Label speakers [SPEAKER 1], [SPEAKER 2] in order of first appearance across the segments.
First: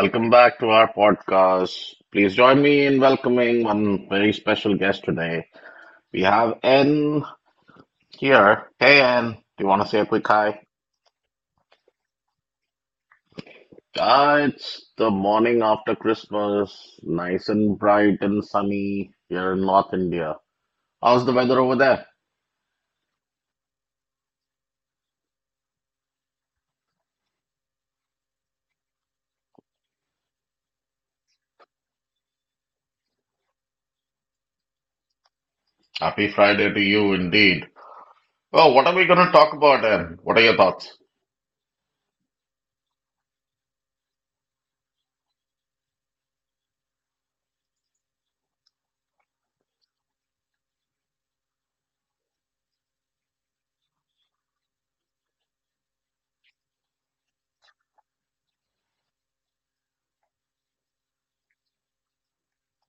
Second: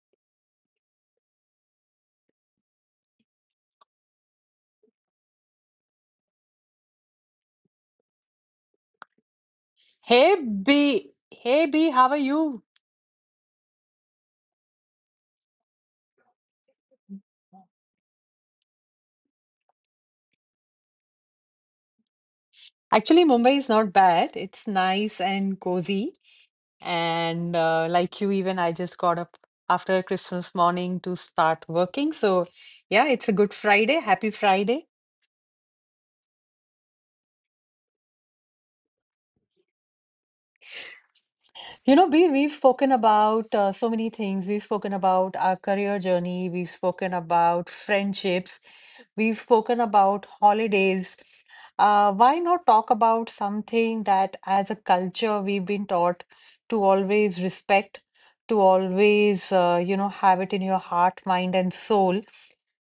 [SPEAKER 1] Welcome back to our podcast. Please join me in welcoming one very special guest today. We have N here. Hey, N, do you want to say a quick hi?
[SPEAKER 2] Hey B, how are you?
[SPEAKER 1] Ah, it's the morning after Christmas, nice and bright and sunny here in North India. How's the weather over there?
[SPEAKER 2] Actually, Mumbai is not bad. It's nice and cozy. And like you, even I just got up after Christmas morning to start working. So, yeah, it's a good Friday. Happy Friday.
[SPEAKER 1] Happy Friday to you, indeed. Well, what are we going to talk about, N? What are your thoughts?
[SPEAKER 2] You know, B, we've spoken about so many things. We've spoken about our career journey. We've spoken about friendships. We've spoken about holidays. Why not talk about something that, as a culture, we've been taught to always respect, to always, have it in your heart, mind, and soul,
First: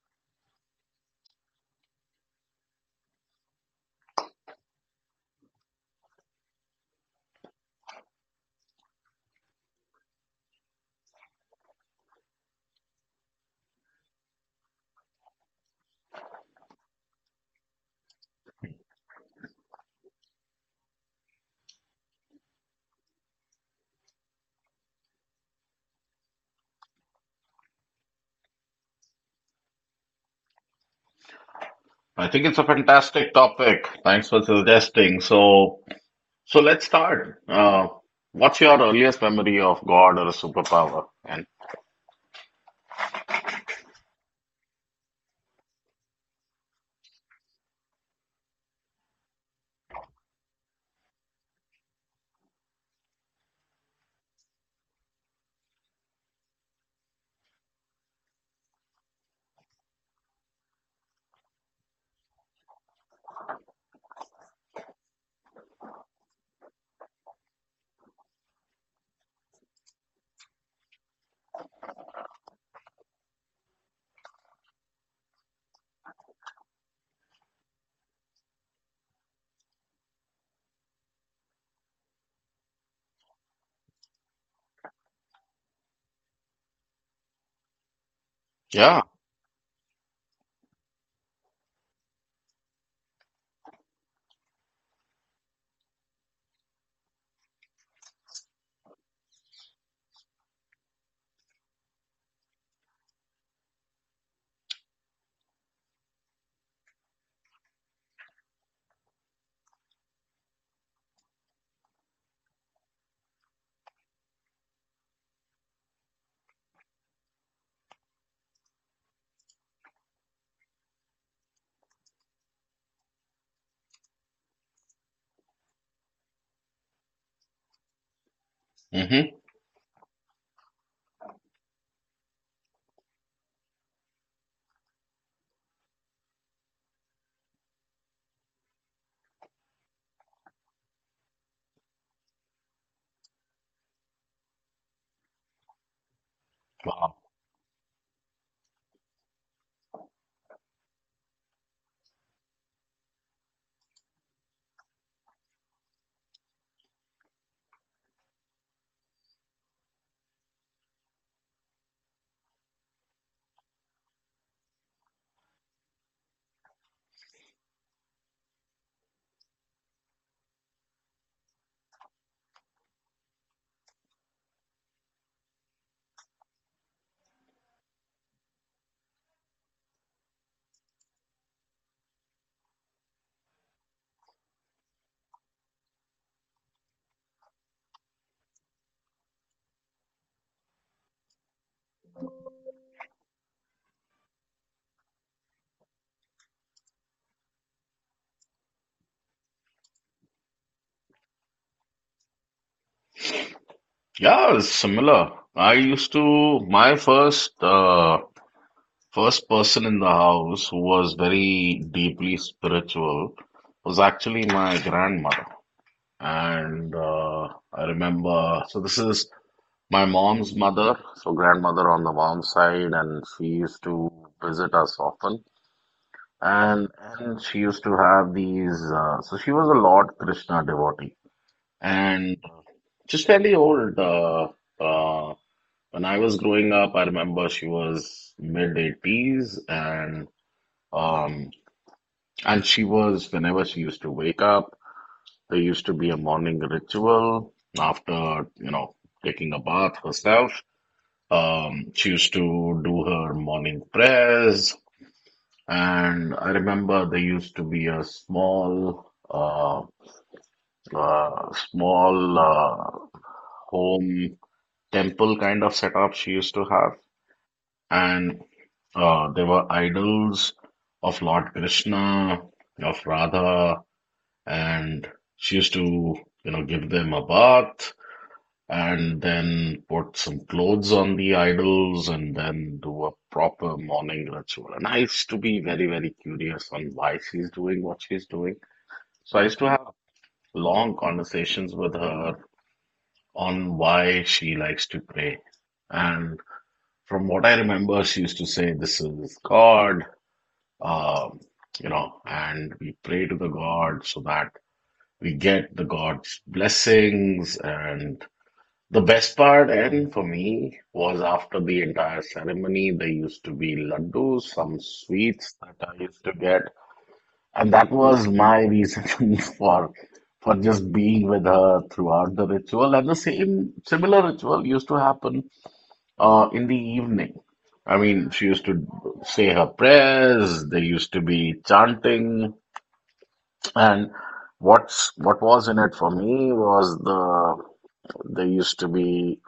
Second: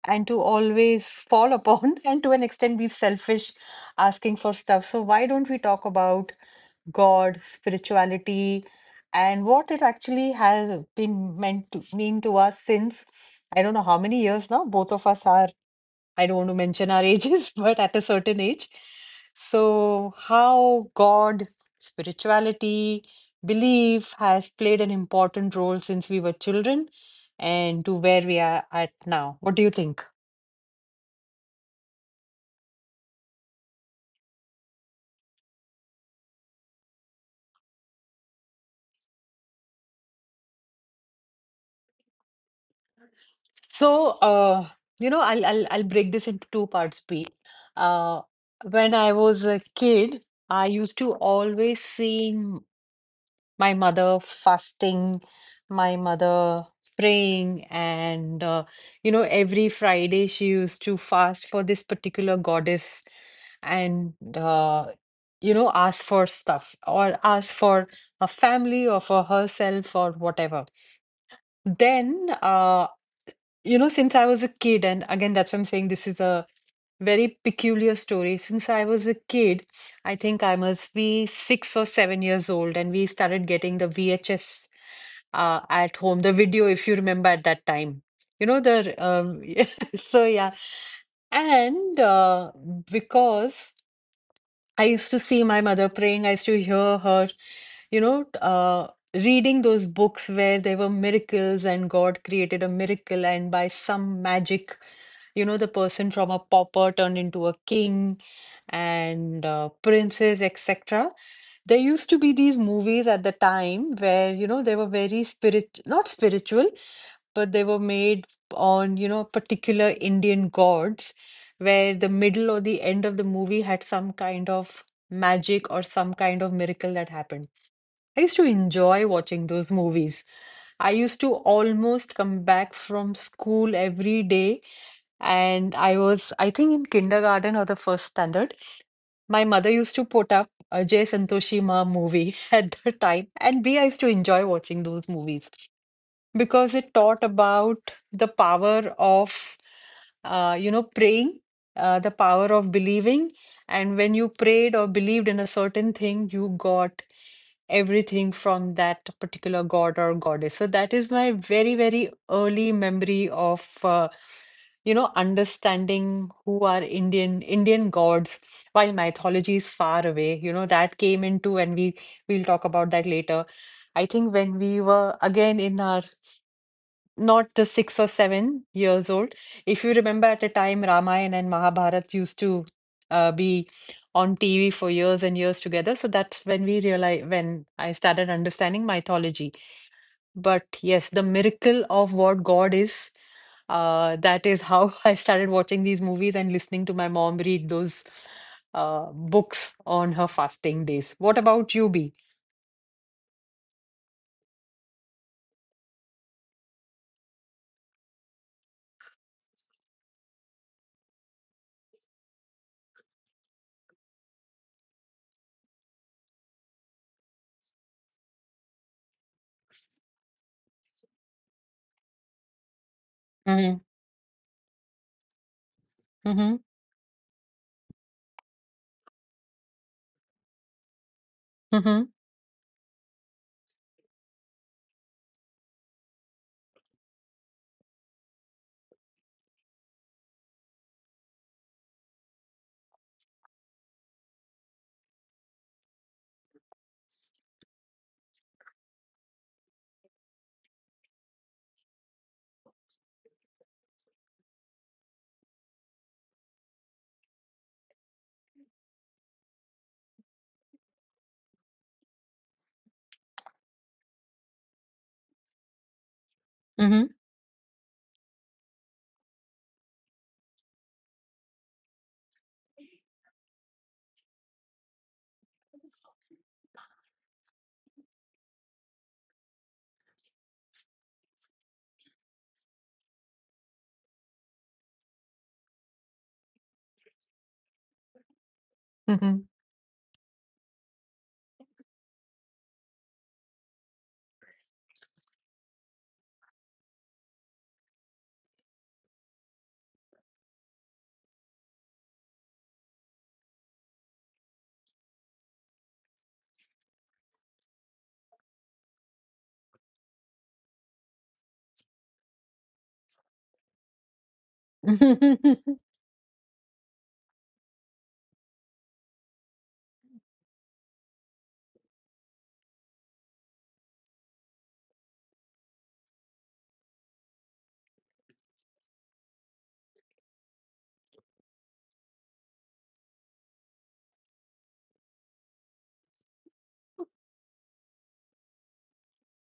[SPEAKER 2] and to always fall upon, and to an extent, be selfish, asking for stuff. So, why don't we talk about God, spirituality, and what it actually has been meant to mean to us since I don't know how many years now. Both of us are, I don't want to mention our ages, but at a certain age. So, how God, spirituality, belief has played an important role since we were children and to where we are at now. What do you think?
[SPEAKER 1] I think it's a fantastic topic. Thanks for suggesting. So. So let's start. What's your earliest memory of God or a superpower? And.
[SPEAKER 2] So, I'll break this into two parts, Pete. Uh, when I was a kid, I used to always seeing my mother fasting, my mother praying, and every Friday she used to fast for this particular goddess, and ask for stuff or ask for a family or for herself or whatever. Then, since I was a kid, and again, that's why I'm saying this is a very peculiar story. Since I was a kid, I think I must be 6 or 7 years old, and we started getting the VHS at home, the video, if you remember at that time. You know,
[SPEAKER 1] Yeah.
[SPEAKER 2] the so yeah. And because I used to see my mother praying. I used to hear her, you know, uh, reading those books where there were miracles and God created a miracle, and by some magic, you know, the person from a pauper turned into a king and princes, etc. There used to be these movies at the time where, you know, they were very spirit, not spiritual, but they were made on, you know, particular Indian gods where the middle or the end of the movie had some kind of magic or some kind of miracle that happened. I used
[SPEAKER 1] Hmm.
[SPEAKER 2] to enjoy watching those movies. I used to almost come back from school every day, and I was, I think, in kindergarten or the first standard. My mother used to put up Ajay Santoshi Ma movie at the time, and B, I used to enjoy watching those movies because
[SPEAKER 1] Wow.
[SPEAKER 2] it taught about the power of you know, praying, the power of believing, and when you prayed or believed in a certain thing you got everything from that particular god or goddess. So that is my very, very early memory of you know, understanding who are Indian gods, while mythology is far away, you know, that came into, and we'll talk about that later. I think when we were again in our, not the 6 or 7 years old. If you remember at a time, Ramayana and Mahabharat used to be on TV for years and years together. So that's when we realized, when I started understanding mythology. But yes, the miracle of what God is, that is how I started watching these movies and listening to my mom read those books on her fasting days. What about you, B?
[SPEAKER 1] Yeah, it's similar. My first first person in the house who was very deeply spiritual was actually my grandmother. And I remember, so this is my mom's mother, so grandmother on the mom's side, and she used
[SPEAKER 2] Mm-hmm.
[SPEAKER 1] to visit us often.
[SPEAKER 2] Mm-hmm.
[SPEAKER 1] and and she used to have these. So she was a Lord Krishna devotee,
[SPEAKER 2] Mm-hmm.
[SPEAKER 1] and just fairly old. Uh, when I was growing up, I remember she was mid 80s, um, and she was whenever she used to wake up, there used to be a morning ritual after taking a bath herself. She used to do her morning prayers. And I remember there used to be a small home temple kind of setup she used to have.
[SPEAKER 2] Mm-hmm.
[SPEAKER 1] And There were idols of Lord Krishna, of Radha, and she used to, give them a bath and then put some clothes on the idols and then do a proper morning ritual. And I used to be very, very curious on why she's doing what she's doing. So I
[SPEAKER 2] Mm-hmm.
[SPEAKER 1] used to have long conversations with her on why she likes to pray. And from what I remember, she used to say, "This is God, um, and we pray to the God so that we get the God's blessings." And the best part, and for me, was after the entire ceremony, there used to be laddus, some sweets that I used to get, and that was my reason for just being with her throughout the ritual. And the same similar ritual used to happen in the evening. I mean, she used to say her prayers. There used to be chanting, and what was in it for me was the there used to be.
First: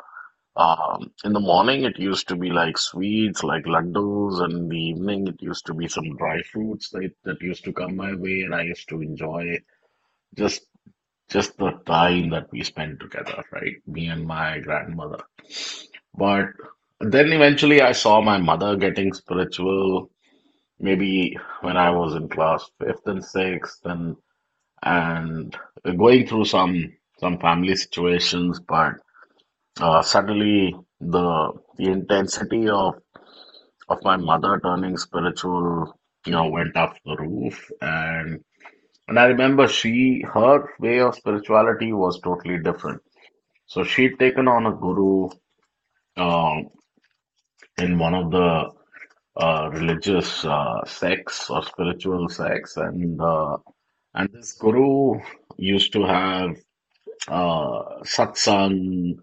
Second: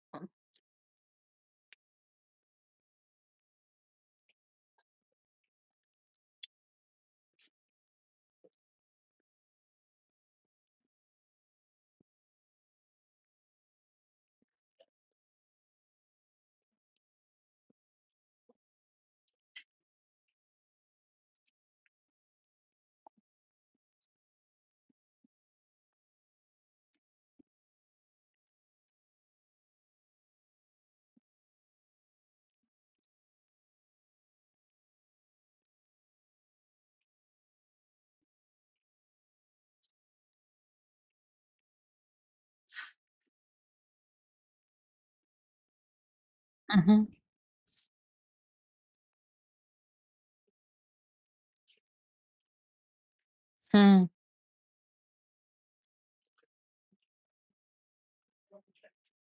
[SPEAKER 1] In the morning, it used to be like sweets, like laddus, and in the evening, it used to be some dry fruits that used to come my way, and I used to enjoy just just the time that we spent together, right? Me and my grandmother. But then eventually, I saw my mother getting spiritual, maybe when I was in class fifth and sixth, and going through some family situations, but. Suddenly, the intensity of, of my mother turning spiritual, went up the roof. And I remember she her way of spirituality was totally different. So she'd taken on a guru um, in one of the religious sects or spiritual sects. And and this guru used to have satsang,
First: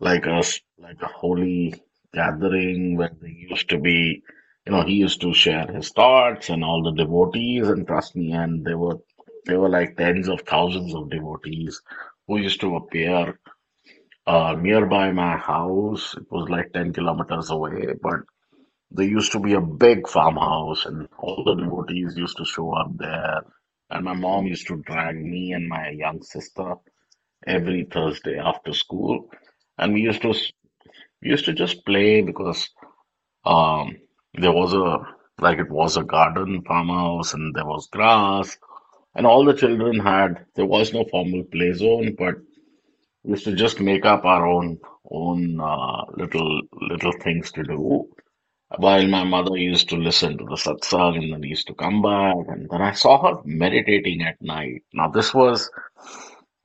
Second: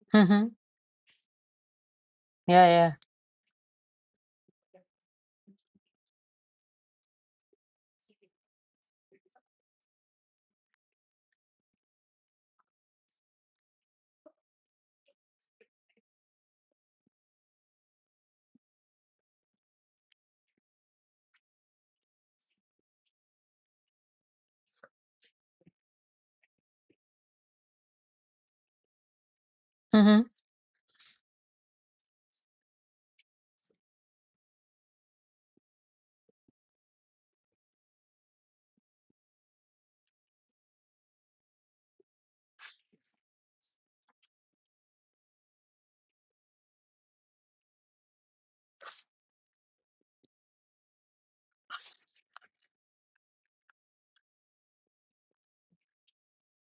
[SPEAKER 1] like a
[SPEAKER 2] Mm-hmm.
[SPEAKER 1] s- like a holy
[SPEAKER 2] Yeah, yeah.
[SPEAKER 1] gathering where they used to be, he used to share his thoughts, and all the devotees, and trust me, and they were like tens of thousands of devotees who used to appear nearby my house. It was like 10 kilometers away, but there used to be a big farmhouse and all the devotees used to show up there. And my mom used to drag me and my young sister every Thursday after school, and we used
[SPEAKER 2] Mm-hmm.
[SPEAKER 1] to we used to just play because, um, there was a, like it was a garden farmhouse and there was grass, and all the children had there was no formal play zone, but we used to just make up our own little things to do. While my mother used to listen to the satsang and then used to come back, and then I saw her meditating at night. Now, this was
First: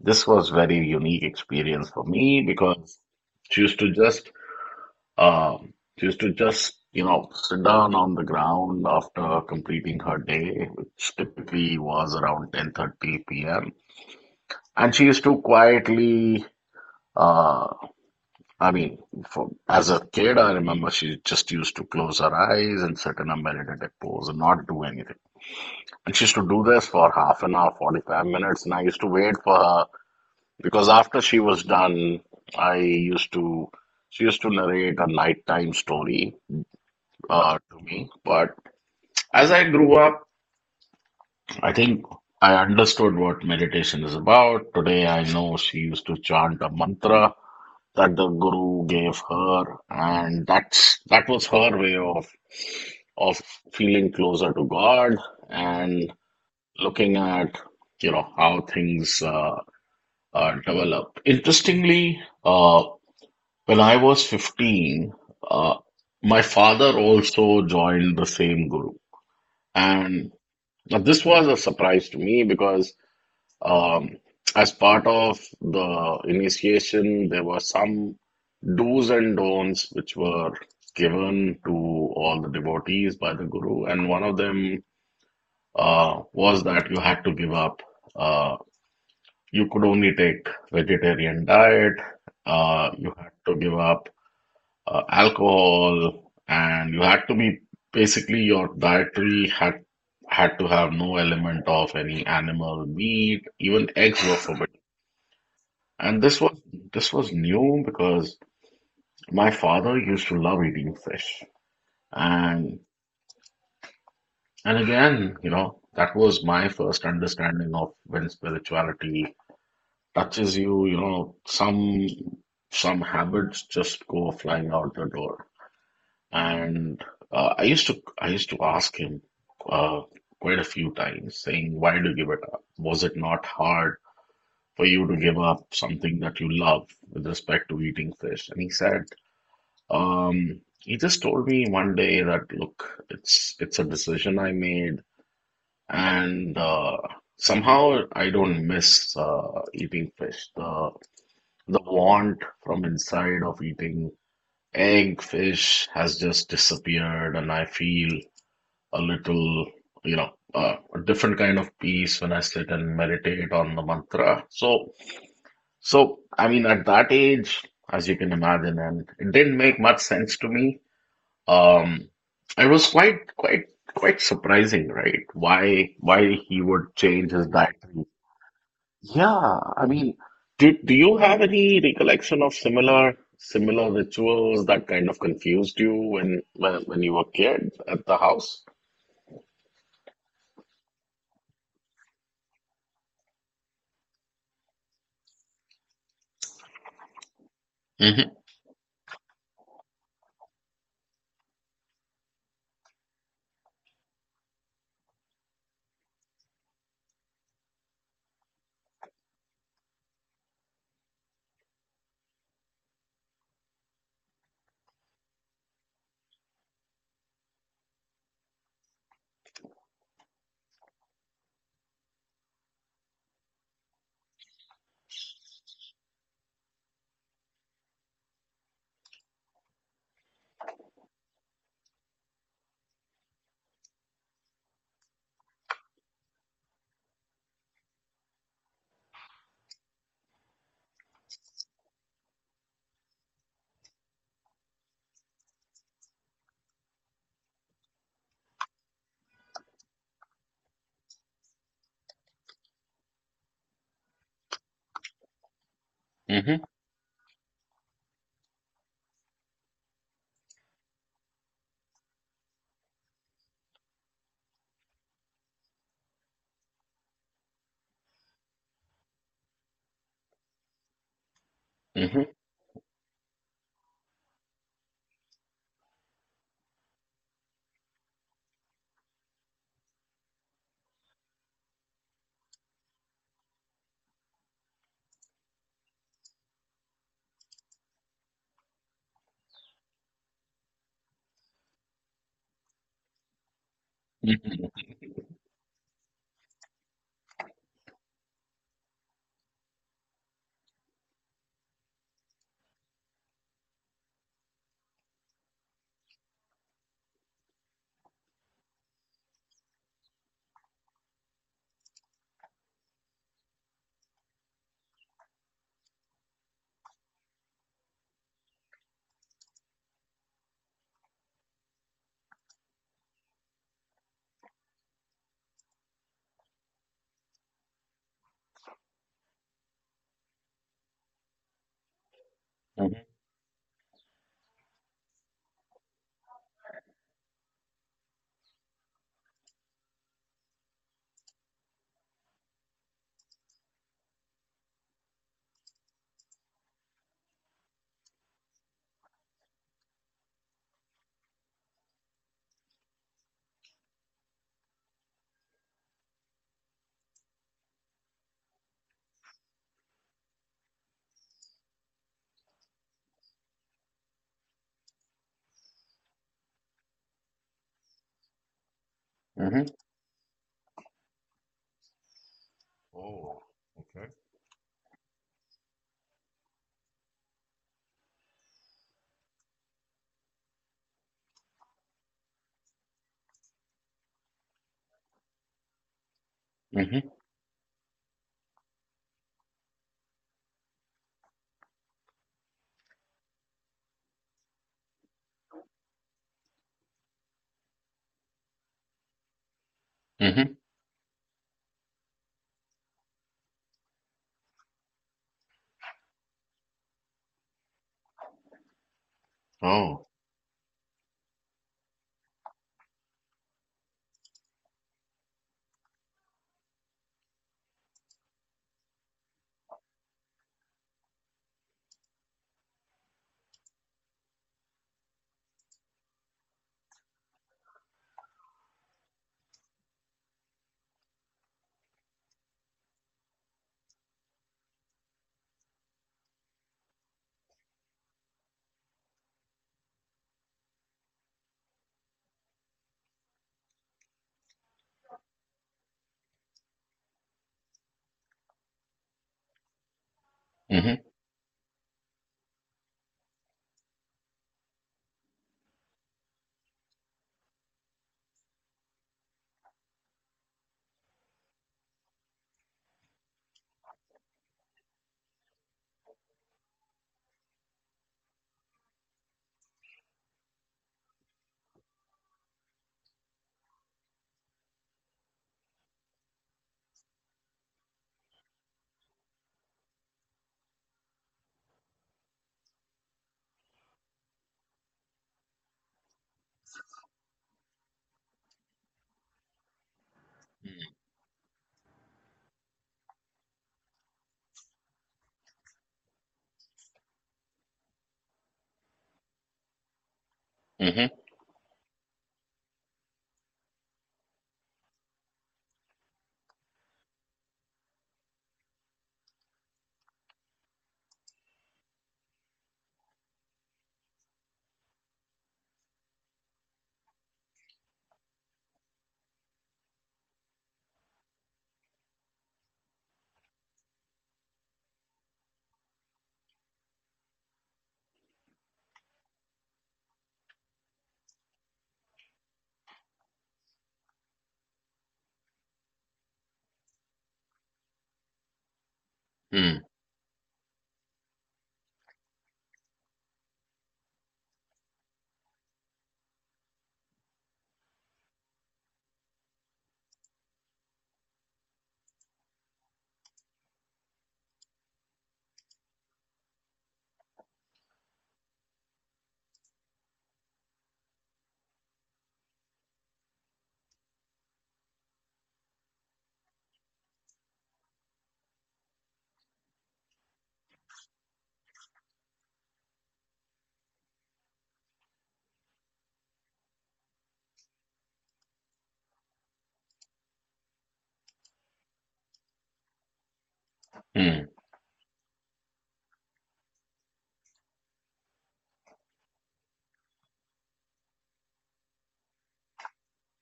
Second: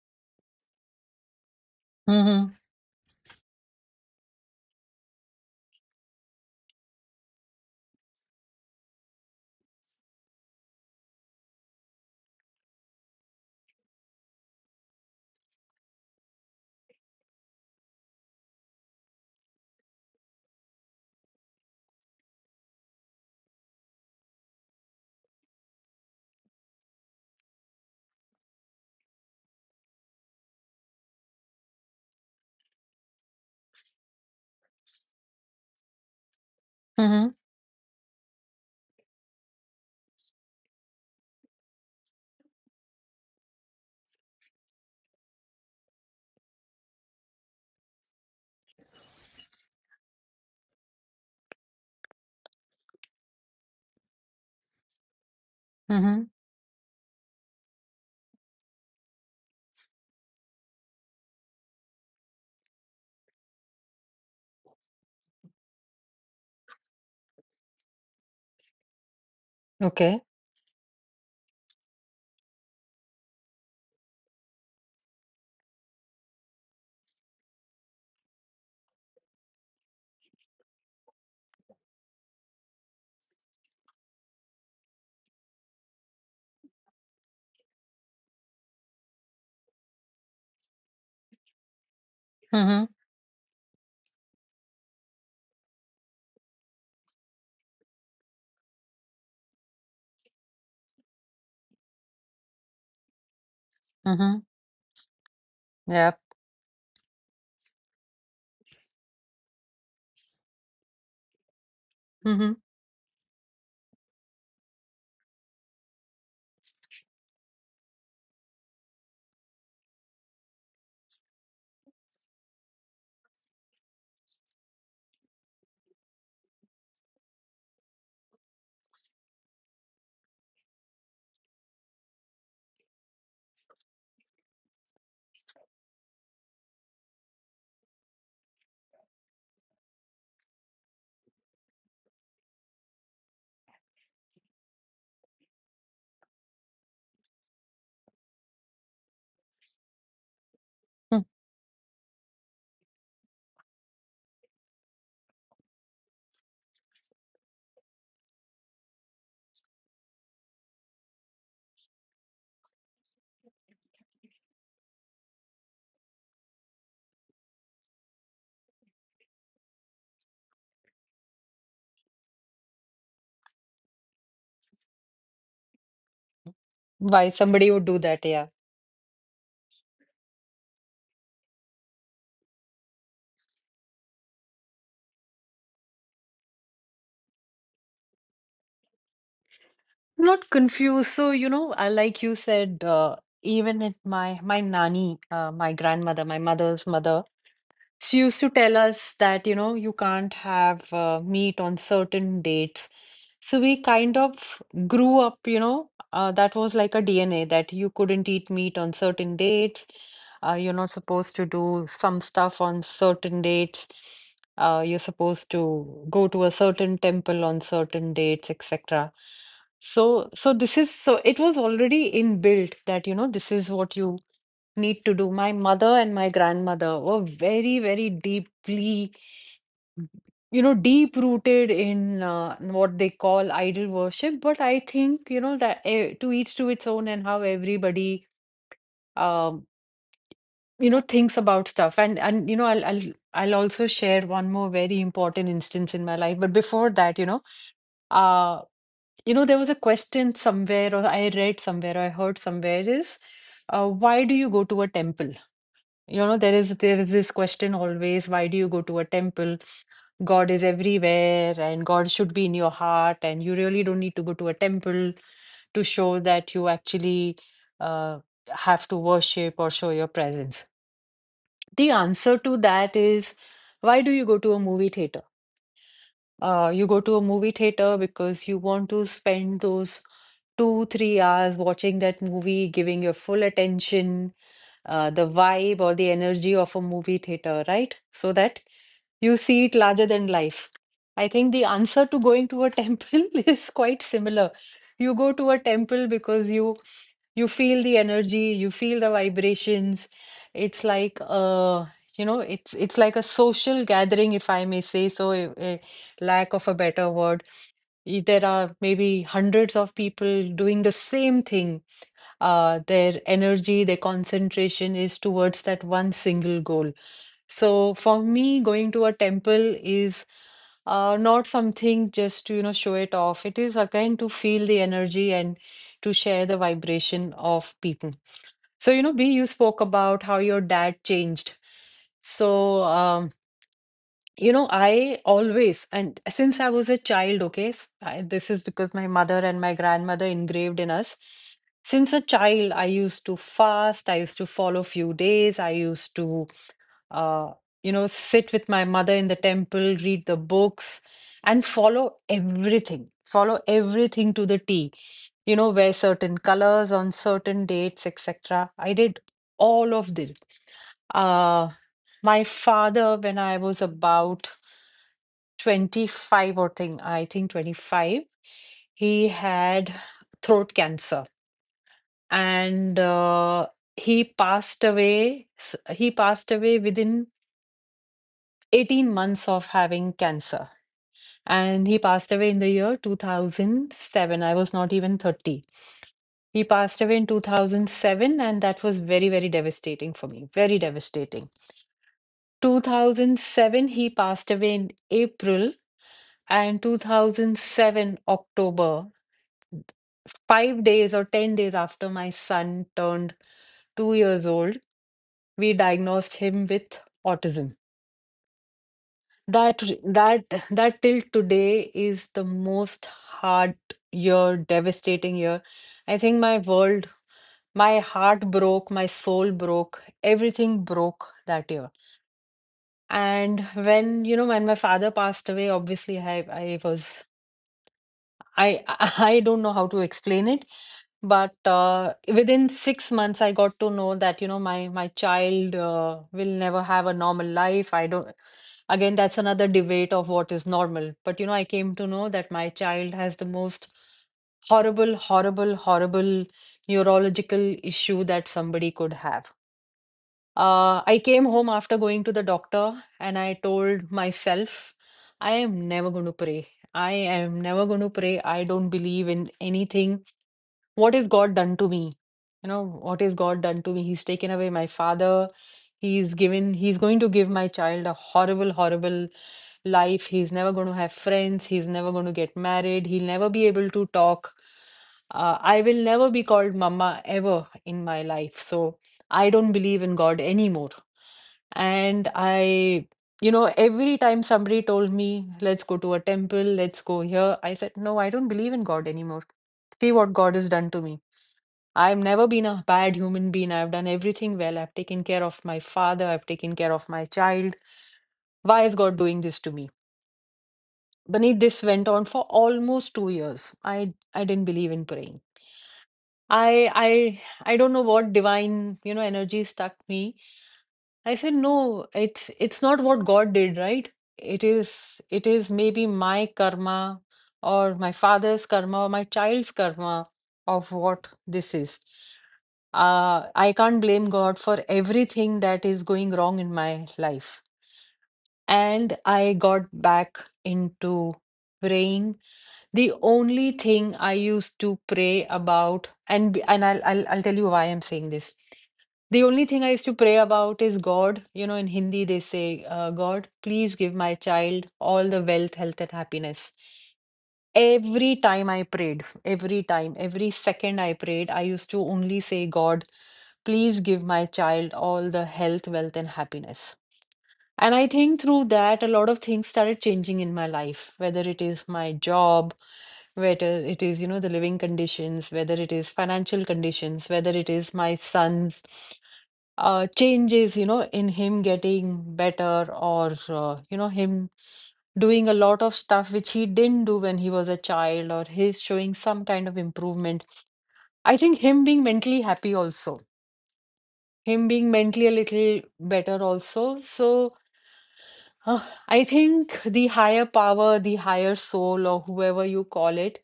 [SPEAKER 1] this was very unique experience for me,
[SPEAKER 2] Mm-hmm.
[SPEAKER 1] because she used to just she used to just, you know, sit down on the ground after completing her day, which typically was around 10:30 p.m. And she used to quietly, uh, I mean, as a kid, I remember she just used to close her eyes and sit in a meditative pose and not do anything. And she used to do this for half an hour, 45 minutes, and I used to wait for her because after she was done, I used to, she used to narrate a nighttime story
[SPEAKER 2] Mm-hmm.
[SPEAKER 1] to me. But as I grew up, I think I understood what meditation is about. Today, I know she used to chant a mantra that the guru gave her, and that was her way of feeling closer to God and
[SPEAKER 2] Mm-hmm.
[SPEAKER 1] looking at, how things develop. Interestingly, when I was 15, uh, my father also joined the same guru.
[SPEAKER 2] Okay.
[SPEAKER 1] And now, this was a surprise to me because, um, as part of the initiation, there were some do's and don'ts which were given to all the devotees by the guru, and one of them was that you had to give up. Uh, you could only take vegetarian diet.
[SPEAKER 2] Mm-hmm.
[SPEAKER 1] You had to give up alcohol, and you had to be basically your dietary had to have no element of any animal meat. Even eggs were
[SPEAKER 2] Mm-hmm.
[SPEAKER 1] forbidden.
[SPEAKER 2] Yeah.
[SPEAKER 1] And this was new because my father used to love eating fish.
[SPEAKER 2] Mm-hmm.
[SPEAKER 1] And and again, that was my first understanding of when spirituality touches you, some habits just go flying out the door. And I used to ask him uh, quite a few times, saying, "Why do you give it up? Was it not hard for you to give up something that you love with respect to eating fish?" And he said, he just told me one day that, "Look, it's a decision I made, and somehow I don't miss eating fish. The
[SPEAKER 2] Hmm.
[SPEAKER 1] the want from inside of eating egg, fish, has just disappeared, and I feel a little, you know, a different kind of peace when I sit and meditate on the mantra." So I mean, at that age, as you can imagine, and it didn't make much sense to me. Um, it was quite surprising, right? Why he would
[SPEAKER 2] Why
[SPEAKER 1] change his
[SPEAKER 2] somebody would do
[SPEAKER 1] dietary?
[SPEAKER 2] that, yeah.
[SPEAKER 1] Yeah, I mean, do you have any recollection of similar? Similar rituals that kind of confused you when you were a kid at the house?
[SPEAKER 2] Not confused. So, you know, I like you said, even at my nani, my grandmother, my mother's mother, she
[SPEAKER 1] Mm-hmm.
[SPEAKER 2] used to tell us that, you know, you can't have meat on certain dates. So we kind of grew up, you know, that was like a DNA that you couldn't eat meat on certain dates. You're not supposed to do some stuff on certain dates. You're supposed to go to a certain temple on certain dates, etc. So, so this is, so it was already inbuilt that, you know, this is what you need to do. My mother and my grandmother were very, very deeply, you know, deep rooted in what they call idol worship. But I think, you know, that to each to its own and how everybody, um, you know, thinks about stuff. And you know, I'll also share one more very important instance in my life. But before that, uh, you know, there was a question somewhere, or I read somewhere, or I heard somewhere is, why do you go to a temple? You know, there is this question always, why do you go to a temple? God is everywhere and God should be in your heart, and you really don't need to go to a temple to show that you actually uh, have to worship or show your presence. The
[SPEAKER 1] Mm-hmm.
[SPEAKER 2] answer to that is, why do you go to a movie theater? You go to a movie theater because you want to spend those two, 3 hours watching that movie, giving your full attention, the vibe or the energy of a movie theater, right? So that you see it larger than life. I think the answer to going to a temple is quite similar.
[SPEAKER 1] Mm-hmm.
[SPEAKER 2] You go to a temple because you feel the energy, you feel the vibrations. It's like it's like a social gathering, if I may say so. Lack of a better word. There are maybe hundreds of people doing the same thing. Their energy, their concentration is towards that one single goal. So for me, going to a temple is not something just to, you know, show it off. It is again to feel the energy and to share the vibration of people. So, you know, B, you spoke about how your dad changed. So,
[SPEAKER 1] Mm-hmm.
[SPEAKER 2] um, you know, I always, and since I was a child, okay, I, this is because my mother and my grandmother engraved in us. Since a child, I used to fast, I used to follow few days, I used to, uh, you know, sit with my mother in the temple, read the books, and follow everything to the T. You know, wear certain colors on certain dates, etc. I did all of this. Uh, my father, when I was about 25 or thing i think 25, he
[SPEAKER 1] Mm-hmm.
[SPEAKER 2] had throat cancer, and
[SPEAKER 1] Oh, okay.
[SPEAKER 2] he passed away he passed away within 18 months of having cancer, and he passed away in the year 2007. I was not even 30. He passed
[SPEAKER 1] Mm-hmm.
[SPEAKER 2] away in 2007, and that was very, very devastating for me, very devastating. 2007, he passed away in April, and 2007 October,
[SPEAKER 1] Mm-hmm.
[SPEAKER 2] 5 days or 10 days after my son turned 2 years old, we diagnosed him with autism. That
[SPEAKER 1] Oh.
[SPEAKER 2] that that till today is the most hard year, devastating year. I think my world, my heart broke, my soul broke, everything broke that year. And when, you know, when my father passed away, obviously I was I I don't know how to explain it, but within 6 months, I got to know that you know my child will never have a normal life. I don't. Again, that's another debate of what is normal. But you know, I came to know that my child has the most horrible, horrible, horrible neurological issue that somebody could have.
[SPEAKER 1] Mm-hmm.
[SPEAKER 2] I came home after going to the doctor and I told myself, I am never going to pray. I am never going to pray. I don't believe in anything. What has God done to me? You know, what has God done to me? He's taken away my father. He's given, he's going to give my child a horrible, horrible life. He's never going to have friends. He's never going to get married. He'll never be able to talk. I will never be called mama ever in my life. So." I don't believe in God anymore. And I, you know, every time somebody told me, let's go to a temple, let's go here, I said, no, I don't believe in God anymore. See what God has done to me. I've never been a bad human being. I've done everything well. I've taken care of my father. I've taken care of my child. Why is God doing this to me?
[SPEAKER 1] Mm-hmm.
[SPEAKER 2] Beneath this went on for almost 2 years. I didn't believe in praying. I don't know what divine, you know, energy stuck me. I said, no, it's not what God did, right? It is maybe my karma or my father's karma or my child's karma of what this is. I can't blame God for everything that is going wrong in my life. And I got back into praying. The only thing I used to pray about, and I'll tell you why I'm saying this. The only thing
[SPEAKER 1] Mm.
[SPEAKER 2] I used to pray about is God. You know, in Hindi, they say, God, please give my child all the wealth, health, and happiness. Every time I prayed, every time, every second I prayed, I used to only say, God, please give my child all the health, wealth, and happiness. And I think through that, a lot of things started changing in my life, whether it is my job, whether it is the living conditions, whether it is financial conditions, whether it is my sons changes, in him getting better, or, him doing a lot of stuff which he didn't do when he was a child, or his showing some kind of improvement. I think him being mentally happy also,
[SPEAKER 1] Mm.
[SPEAKER 2] him being mentally a little better also. So uh, I think the higher power, the higher soul, or whoever you call it,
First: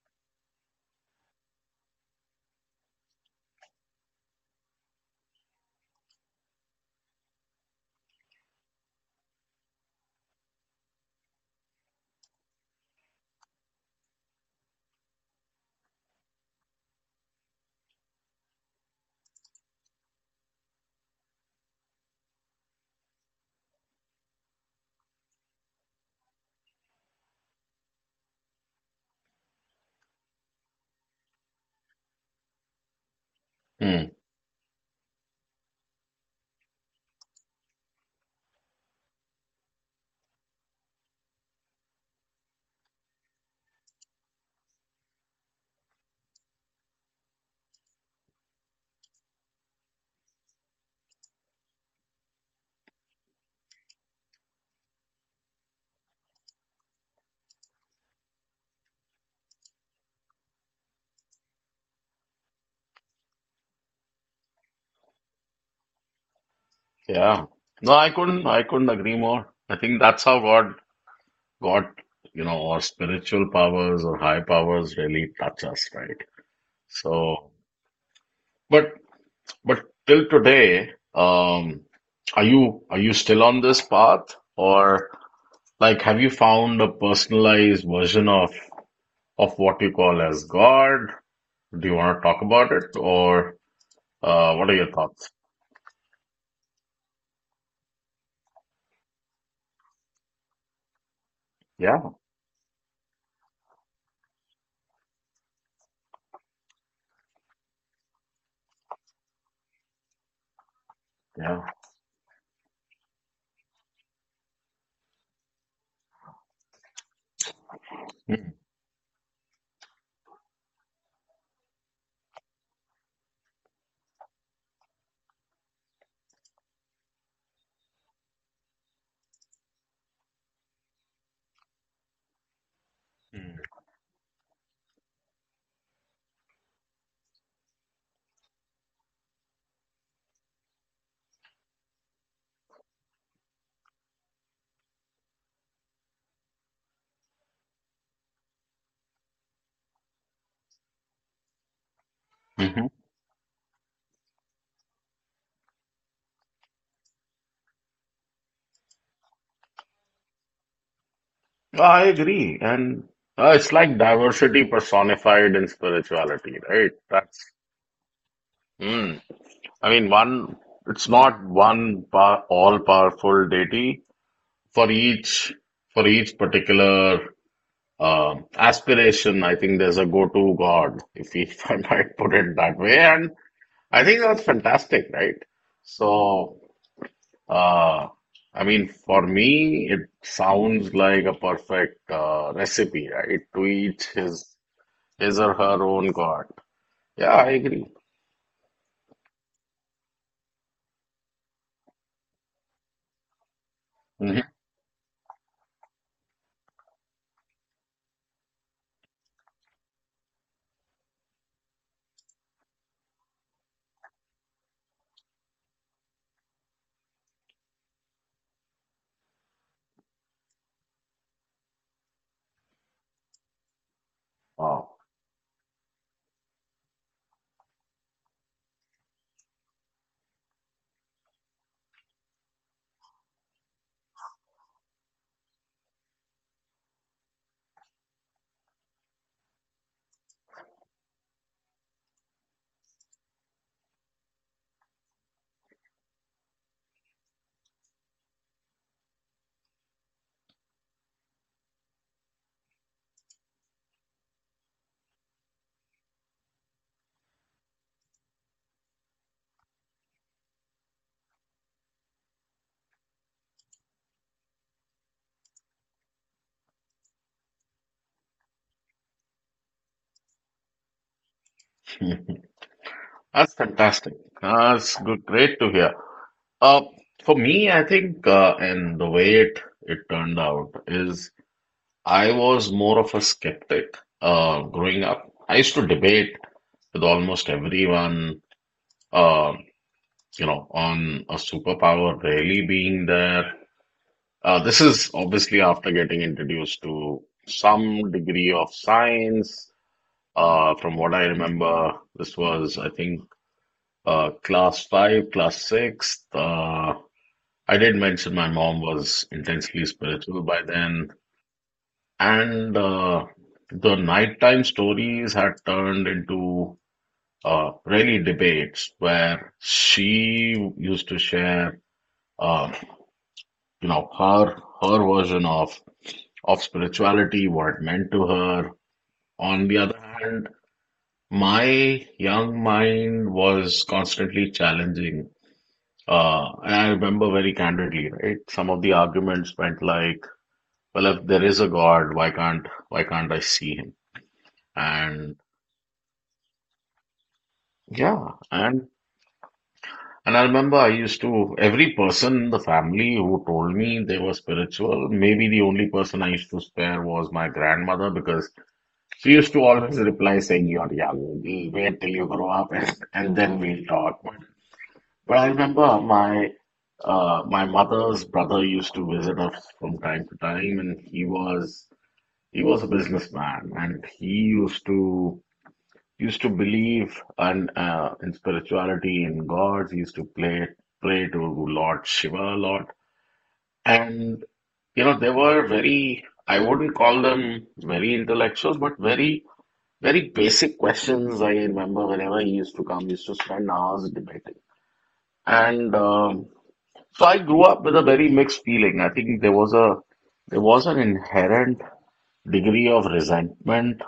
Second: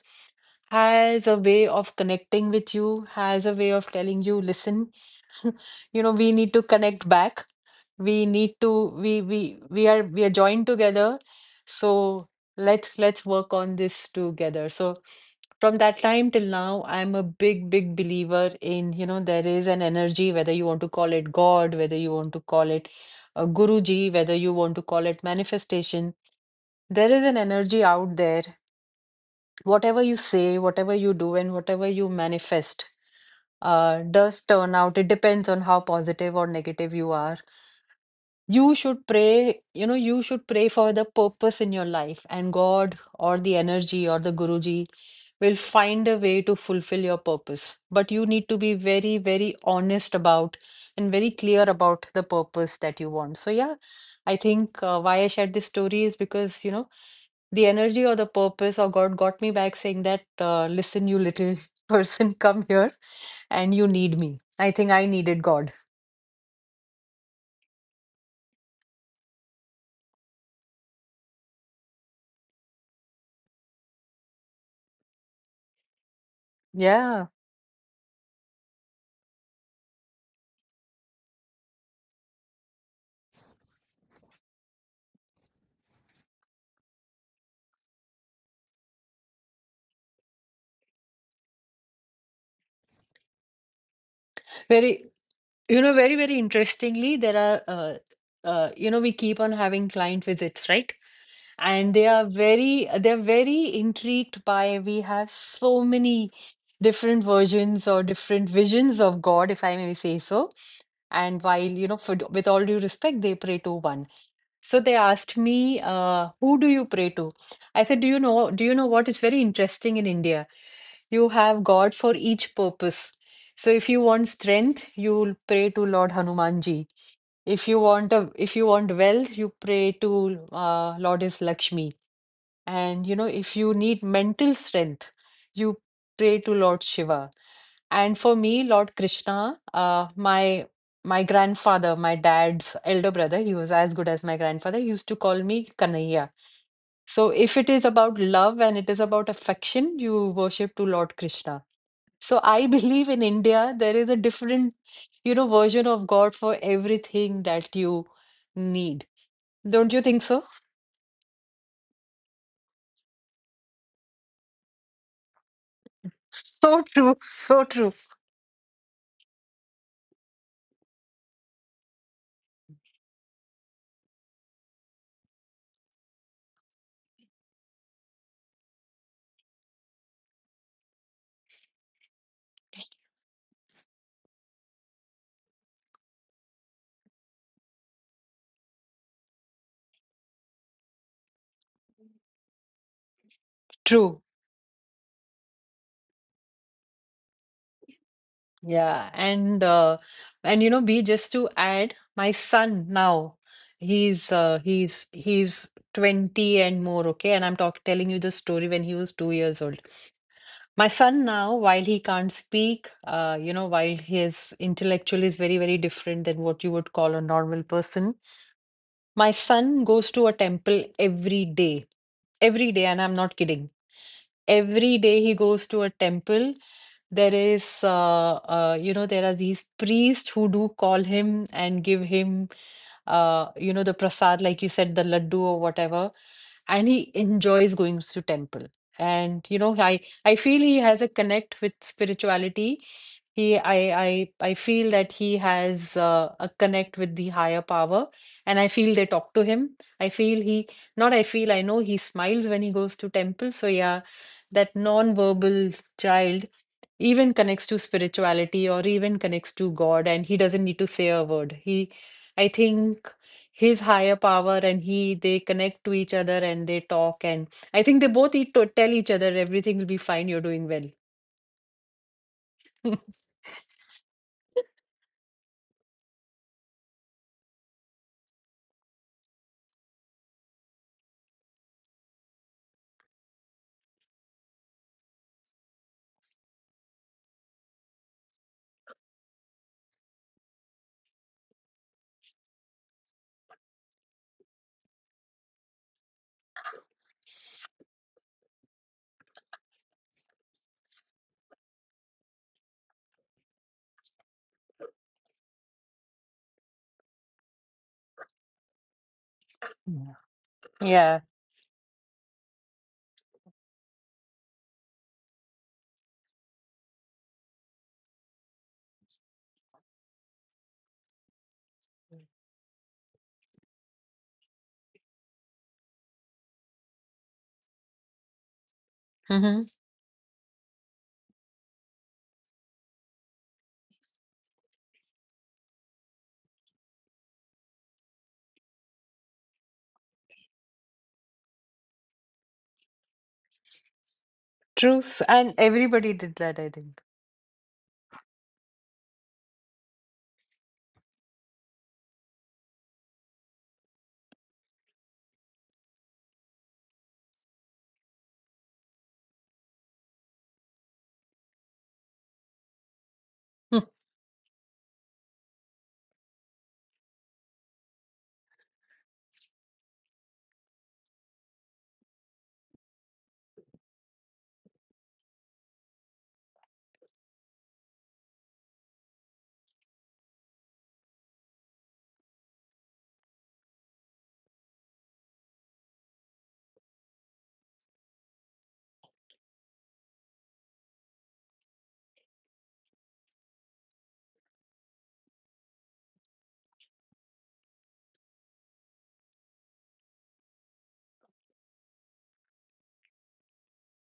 [SPEAKER 2] has a way of connecting with you, has a way of telling you, listen, we need to connect back. We need to we are joined together, so let's work on this together. So from that time till now, I'm a big believer in, there is an energy, whether you want to call it God, whether you want to call it a guruji, whether you want to call it manifestation. There is an energy out there. Whatever you say, whatever you do, and whatever you manifest,
[SPEAKER 1] Mm.
[SPEAKER 2] does turn out. It depends on how positive or negative you are. You should pray. You should pray for the purpose in your life, and God or the energy or the guruji will find a way to fulfill your purpose. But you need to be very honest about and very clear about the purpose that you want. So yeah, I think, why I shared this story is because, the energy or the purpose or God got me back saying that, listen, you little person, come here, and you need me. I think I needed God.
[SPEAKER 1] Yeah. No, I couldn't agree more. I think that's how God God, or spiritual powers or high powers really touch us, right?
[SPEAKER 2] Yeah.
[SPEAKER 1] So. But but till today, are you still on this path, or like have you found a personalized version of what you call as God? Do you want to talk about it, or what are
[SPEAKER 2] very
[SPEAKER 1] your thoughts?
[SPEAKER 2] You know, very interestingly, there are, we keep on having client visits, right? And they
[SPEAKER 1] Yeah,
[SPEAKER 2] are very, they're very intrigued by, we have so many different versions or different visions of God, if I may say so. And
[SPEAKER 1] yeah.
[SPEAKER 2] while, for, with all due respect, they pray to one. So they asked me, who do you pray to? I said, do you know what? It's very interesting in India. You have God for each purpose. So if you want strength, you will pray to Lord Hanumanji. If you want wealth, you pray to Lordess Lakshmi. And you know, if you need mental strength, you pray to Lord Shiva. And for me, Lord Krishna, my my grandfather, my dad's elder brother, he was as good as my grandfather, he used to call me Kanhaiya. So if it is about love and it is about affection, you worship to Lord Krishna. So I
[SPEAKER 1] Mm-hmm.
[SPEAKER 2] believe in India, there is a different, version of God for everything that you need. Don't you think so?
[SPEAKER 1] I agree. And it's like diversity personified in spirituality, right? That's,
[SPEAKER 2] So true,
[SPEAKER 1] mm. I mean, it's not all-powerful deity for each for each particular aspiration. I think there's a go-to god, if, we, if I might put it that way. And I think that's fantastic, right? So. Uh, I mean, for me, it sounds like a perfect recipe, right? To each
[SPEAKER 2] true.
[SPEAKER 1] his or her own god. Yeah, I agree.
[SPEAKER 2] Yeah, and you know, B, just to add, my son now, he's
[SPEAKER 1] Mhm.
[SPEAKER 2] uh, he's he's 20 and more, okay? And I'm talk telling you the story when he was 2 years old. My son now, while he can't speak, while his intellectual is very, very different than what you would call a normal person, my son goes to a temple every day, and I'm not kidding. Every
[SPEAKER 1] Wow,
[SPEAKER 2] day he goes to a temple. There is, there are these priests who do call him and give him, the prasad, like you said, the laddu or whatever. And he enjoys going to temple. And, you know, I feel he has a connect with spirituality. He, I, I, I feel that he has a connect with the higher power, and I feel they talk to him. I feel he, not I feel, I know he smiles when he goes to temple. So yeah, that non-verbal child even connects to spirituality or even connects to God, and he doesn't need to say a word. I think his higher power and he, they connect to each other and they talk, and I think they both eat to tell each other everything will be fine, you're doing well.
[SPEAKER 1] that's fantastic. That's good, great to hear. Uh, for me, I think, and the way it turned out is, I was more of a skeptic growing up. I used to debate with almost everyone, uh, on a superpower really being there. This is obviously after getting introduced to some degree of science. From what I remember, this was, I think, class five, class six. I did mention my mom was intensely
[SPEAKER 2] Mm.
[SPEAKER 1] spiritual by then,
[SPEAKER 2] Yeah.
[SPEAKER 1] and the nighttime stories had turned into really debates where she used to share. Uh, you know her version of spirituality, what it meant to her. On
[SPEAKER 2] Mhm.
[SPEAKER 1] the other hand, my young mind was constantly challenging. And I remember very candidly, right, some of the arguments went like, well, if there is a god, why can't I see him?
[SPEAKER 2] Truth,
[SPEAKER 1] And
[SPEAKER 2] and everybody did that, I think.
[SPEAKER 1] yeah, and I remember I used to, every person in the family who told me they were spiritual, maybe the only person I used to spare was my grandmother, because she used to always reply saying, "You're young, we'll wait till you grow up and, then we'll talk." But I remember my my mother's brother used to visit us from time to time, and he was a businessman, and he used to believe in spirituality, in gods. He used to play, pray to Lord Shiva a lot. And you know, they were very, I wouldn't call them very intellectuals, but very very basic questions. I remember whenever he used to come, he used to spend hours debating. And so I grew up with a very mixed feeling. I think there was a there was an inherent degree of resentment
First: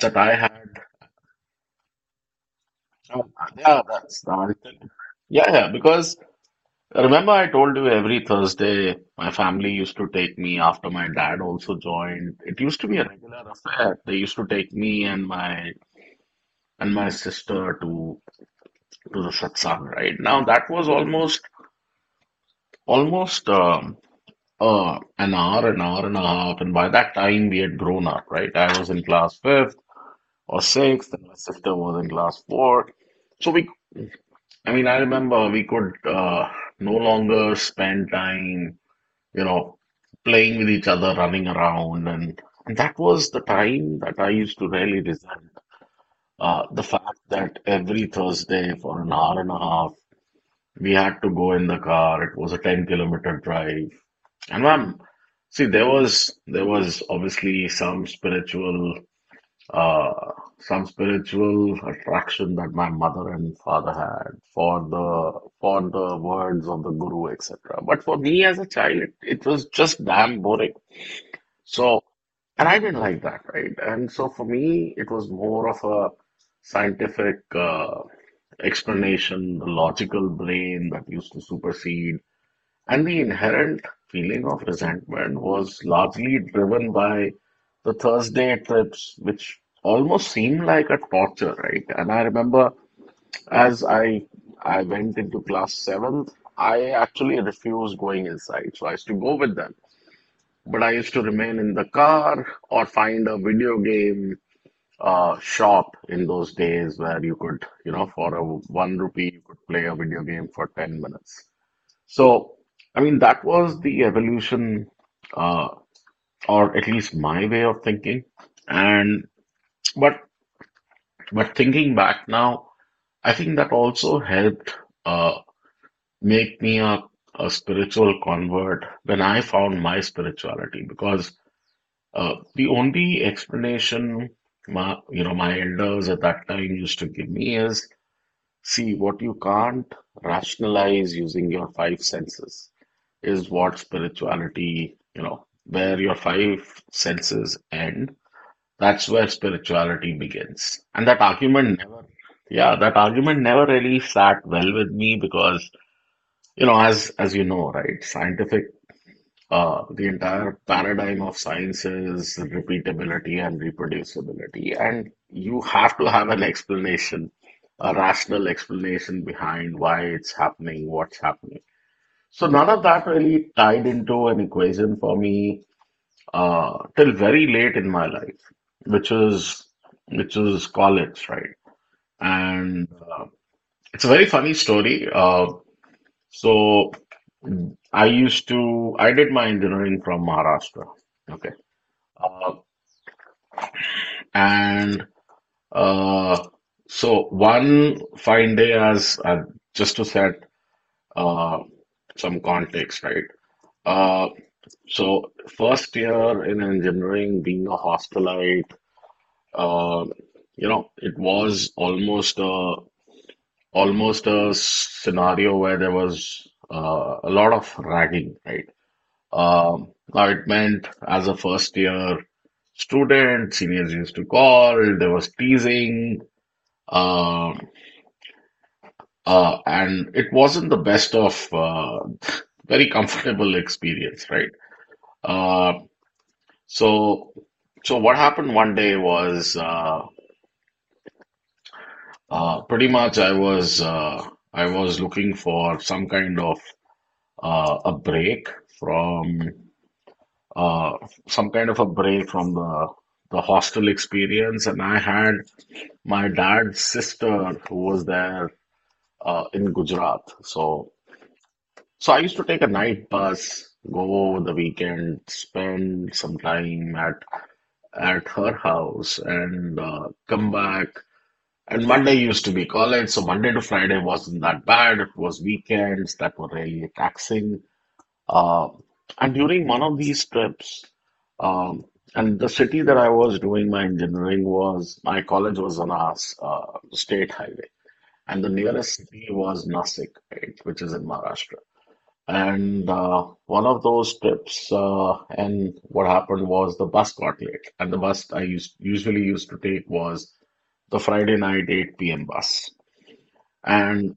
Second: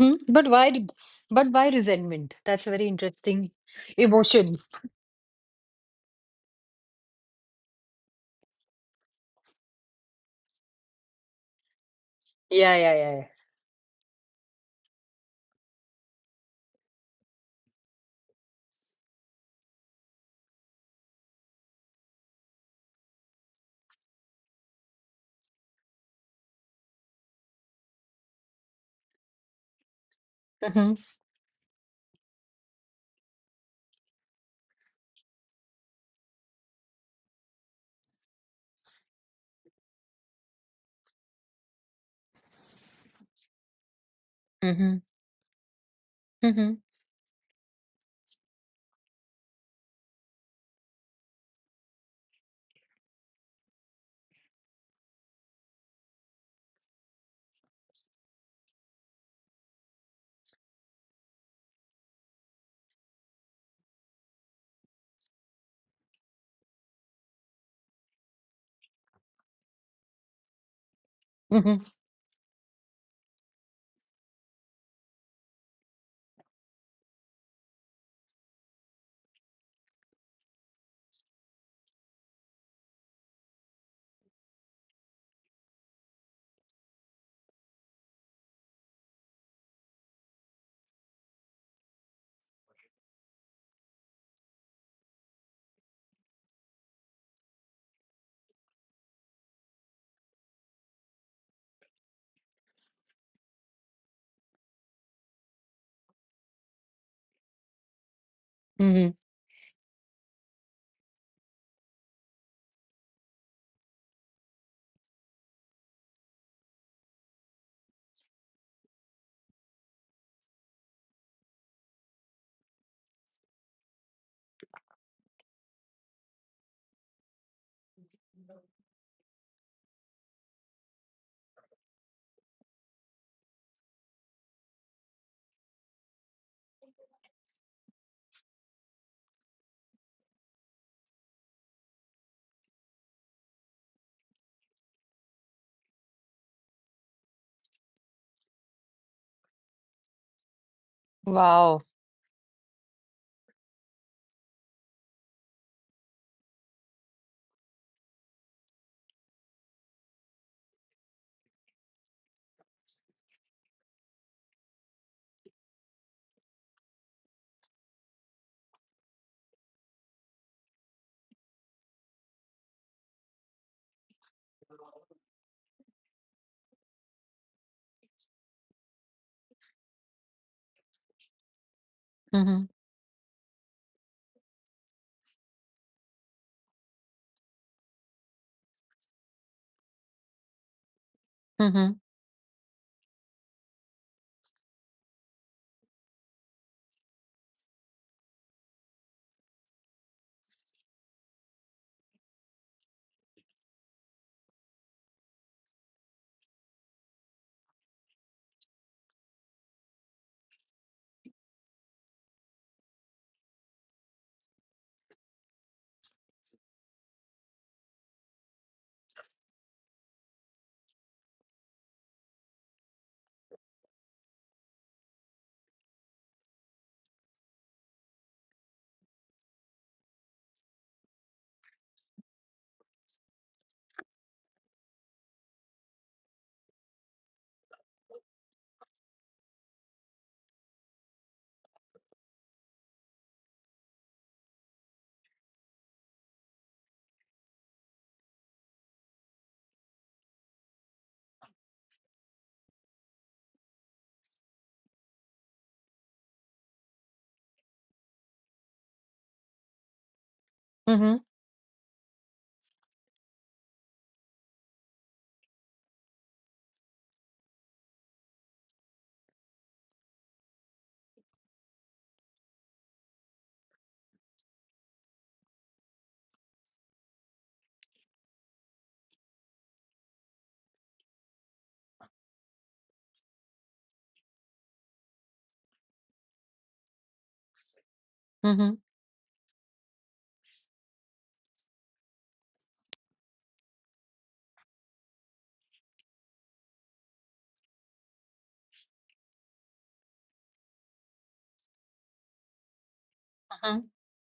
[SPEAKER 1] that I
[SPEAKER 2] But
[SPEAKER 1] had.
[SPEAKER 2] why? Did- But why resentment? That's a very
[SPEAKER 1] Oh,
[SPEAKER 2] interesting
[SPEAKER 1] yeah, that's the only
[SPEAKER 2] emotion.
[SPEAKER 1] thing. Yeah, yeah, because remember I told you, every Thursday my family used to take me, after my dad also joined, it
[SPEAKER 2] Yeah,
[SPEAKER 1] used to
[SPEAKER 2] yeah,
[SPEAKER 1] be a
[SPEAKER 2] yeah, yeah.
[SPEAKER 1] regular affair. They used to take me and my sister to the satsang, right? Now that was almost almost an hour and a half, and by that time we had grown up, right? I was in class fifth or
[SPEAKER 2] Mm-hmm.
[SPEAKER 1] sixth, and my sister was in class fourth. So we, I mean, I remember we could no longer spend time, you know, playing with each other, running around. And that was the time that I used to
[SPEAKER 2] Mm-hmm.
[SPEAKER 1] really resent
[SPEAKER 2] Mm-hmm.
[SPEAKER 1] the fact that every Thursday for an hour and a half, we had to go in the car. It was a 10-kilometer drive. And ma'am, see, there was obviously uh some spiritual attraction that my mother and father had for the words of the guru, etc. But for me as a child, it was just damn boring.
[SPEAKER 2] Mm-hmm.
[SPEAKER 1] So, and I didn't like that, right? And so for me, it was more of a scientific explanation. The logical brain that used to supersede, and the inherent feeling of resentment was largely driven by the Thursday trips, which almost seemed like a torture, right? And I remember as I went into class seventh, I actually refused going inside. So I used to go with them, but I used to remain in the car or find a video game shop in those days where you could, you know, for a one
[SPEAKER 2] Mm-hmm.
[SPEAKER 1] rupee you could play a video game for 10 minutes. So, I mean, that was the evolution, uh, or at least my way of thinking. And but but thinking back now, I think that also helped uh, make me a spiritual convert when I found my spirituality, because the only explanation my, you know, my elders at that time used to give me is, see, what you can't rationalize using your five senses is what spirituality, you know, where your five senses end, that's where spirituality begins. And that
[SPEAKER 2] Wow.
[SPEAKER 1] argument never, yeah, that argument never really sat well with me, because, you know, as you know, right, scientific, the entire paradigm of science is repeatability and reproducibility, and you have to have an explanation, a rational explanation behind why it's happening, what's happening. So none of that really tied into an equation for me till very late in my life, which is which is college, right?
[SPEAKER 2] Mm-hmm.
[SPEAKER 1] And It's a very funny story. So I used to I did my engineering from Maharashtra, okay,
[SPEAKER 2] Mm-hmm.
[SPEAKER 1] uh, and uh, so one fine day, as just to set uh, some context, right? Uh, So first year in engineering, being a hostelite, uh, you know, it was almost a scenario where there was a lot of ragging, right? Now it meant, as a first year student, seniors used to call, there was teasing, uh, and it wasn't the best of very comfortable experience, right? Uh, So, so what happened one day was, pretty much, I was looking for some kind of a break from uh, some kind of a break from the hostel experience, and I had my dad's sister who was there in Gujarat. So,
[SPEAKER 2] Mm-hmm.
[SPEAKER 1] so I used to take a night bus, go over the weekend, spend some time at her house, and come back. And Monday used to be college, so Monday to Friday wasn't that bad. It was weekends that were really taxing. Uh, and during one of these trips, um, and the city that I was doing my engineering was, my college was on a state highway, and the
[SPEAKER 2] Mm-hmm.
[SPEAKER 1] nearest city was Nasik, right, which is in Maharashtra. And One of those trips, and what happened was the bus got late, and the bus I used usually used to take was the Friday night 8 p.m. bus. And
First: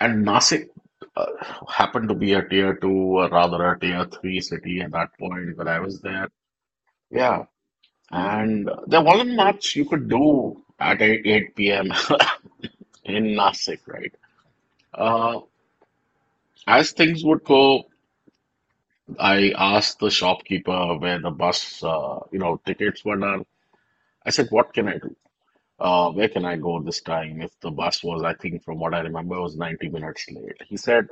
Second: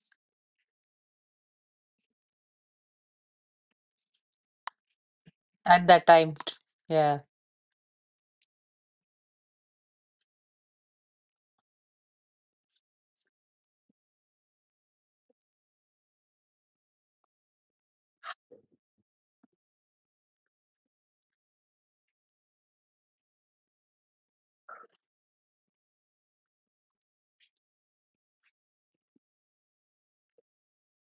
[SPEAKER 1] and Nasik uh, happened to be a tier two, or rather a tier three city at that point when I
[SPEAKER 2] At
[SPEAKER 1] was
[SPEAKER 2] that
[SPEAKER 1] there.
[SPEAKER 2] time, t- yeah.
[SPEAKER 1] Yeah, and there wasn't much you could do at 8 p.m. in Nasik, right? Uh, as things would go, I asked the shopkeeper where the bus, you know, tickets were done. I said, "What can I do? Where can I go this time?" If the bus was, I think, from what I remember, it was 90 minutes late. He said,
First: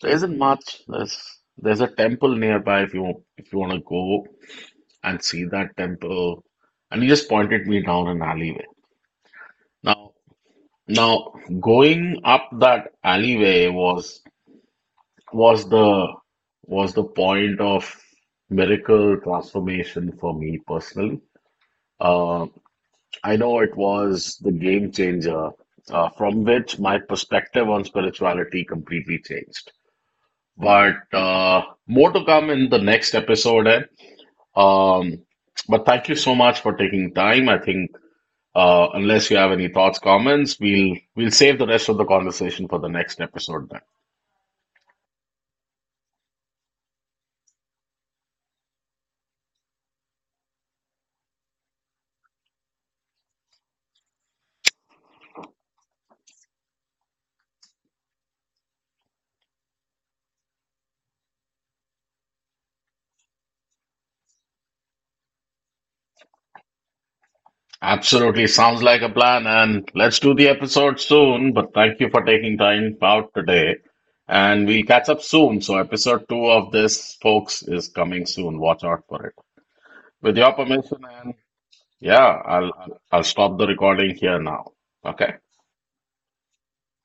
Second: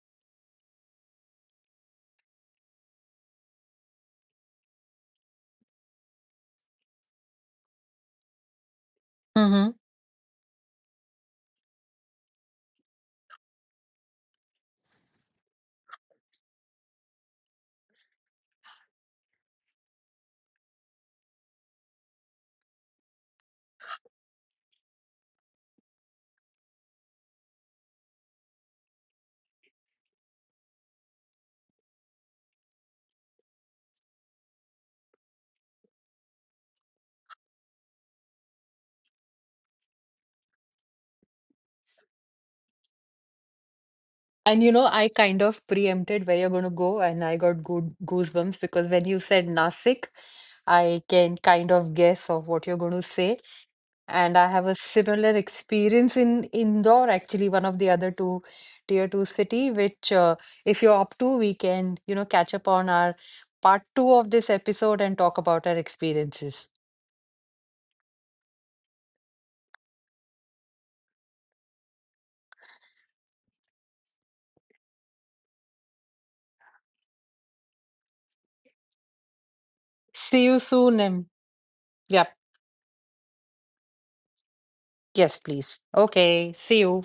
[SPEAKER 1] "There isn't much. There's a temple nearby, if you want to go and see that temple." And he just pointed me down an alleyway.
[SPEAKER 2] Mm-hmm.
[SPEAKER 1] Now now going up that alleyway was was the was the point of miracle transformation for me personally. Uh, I know it was the game changer, from which my perspective on spirituality completely changed. But more to come in the next episode. And Um, but thank you so much for taking time. I think unless you have any thoughts, comments, we'll save the rest of the conversation for the next episode then.
[SPEAKER 2] And you know, I kind of preempted where you're going to go, and I got good goosebumps because when you said Nasik, I can kind of guess of what you're going to say. And I have a similar experience in Indore, actually, one of the other two tier two city, which if you're up to, we can, you know, catch up on our part two of this episode and talk about our experiences.
[SPEAKER 1] Absolutely, sounds like a plan, and let's do the episode soon. But thank you for taking time out today, and we'll catch up soon. So episode 2 of this, folks, is coming soon. Watch out for it. With
[SPEAKER 2] See
[SPEAKER 1] your
[SPEAKER 2] you
[SPEAKER 1] permission,
[SPEAKER 2] soon. And
[SPEAKER 1] and
[SPEAKER 2] yep,
[SPEAKER 1] yeah, I'll stop the recording here now. Okay.
[SPEAKER 2] yes, please. Okay, see you.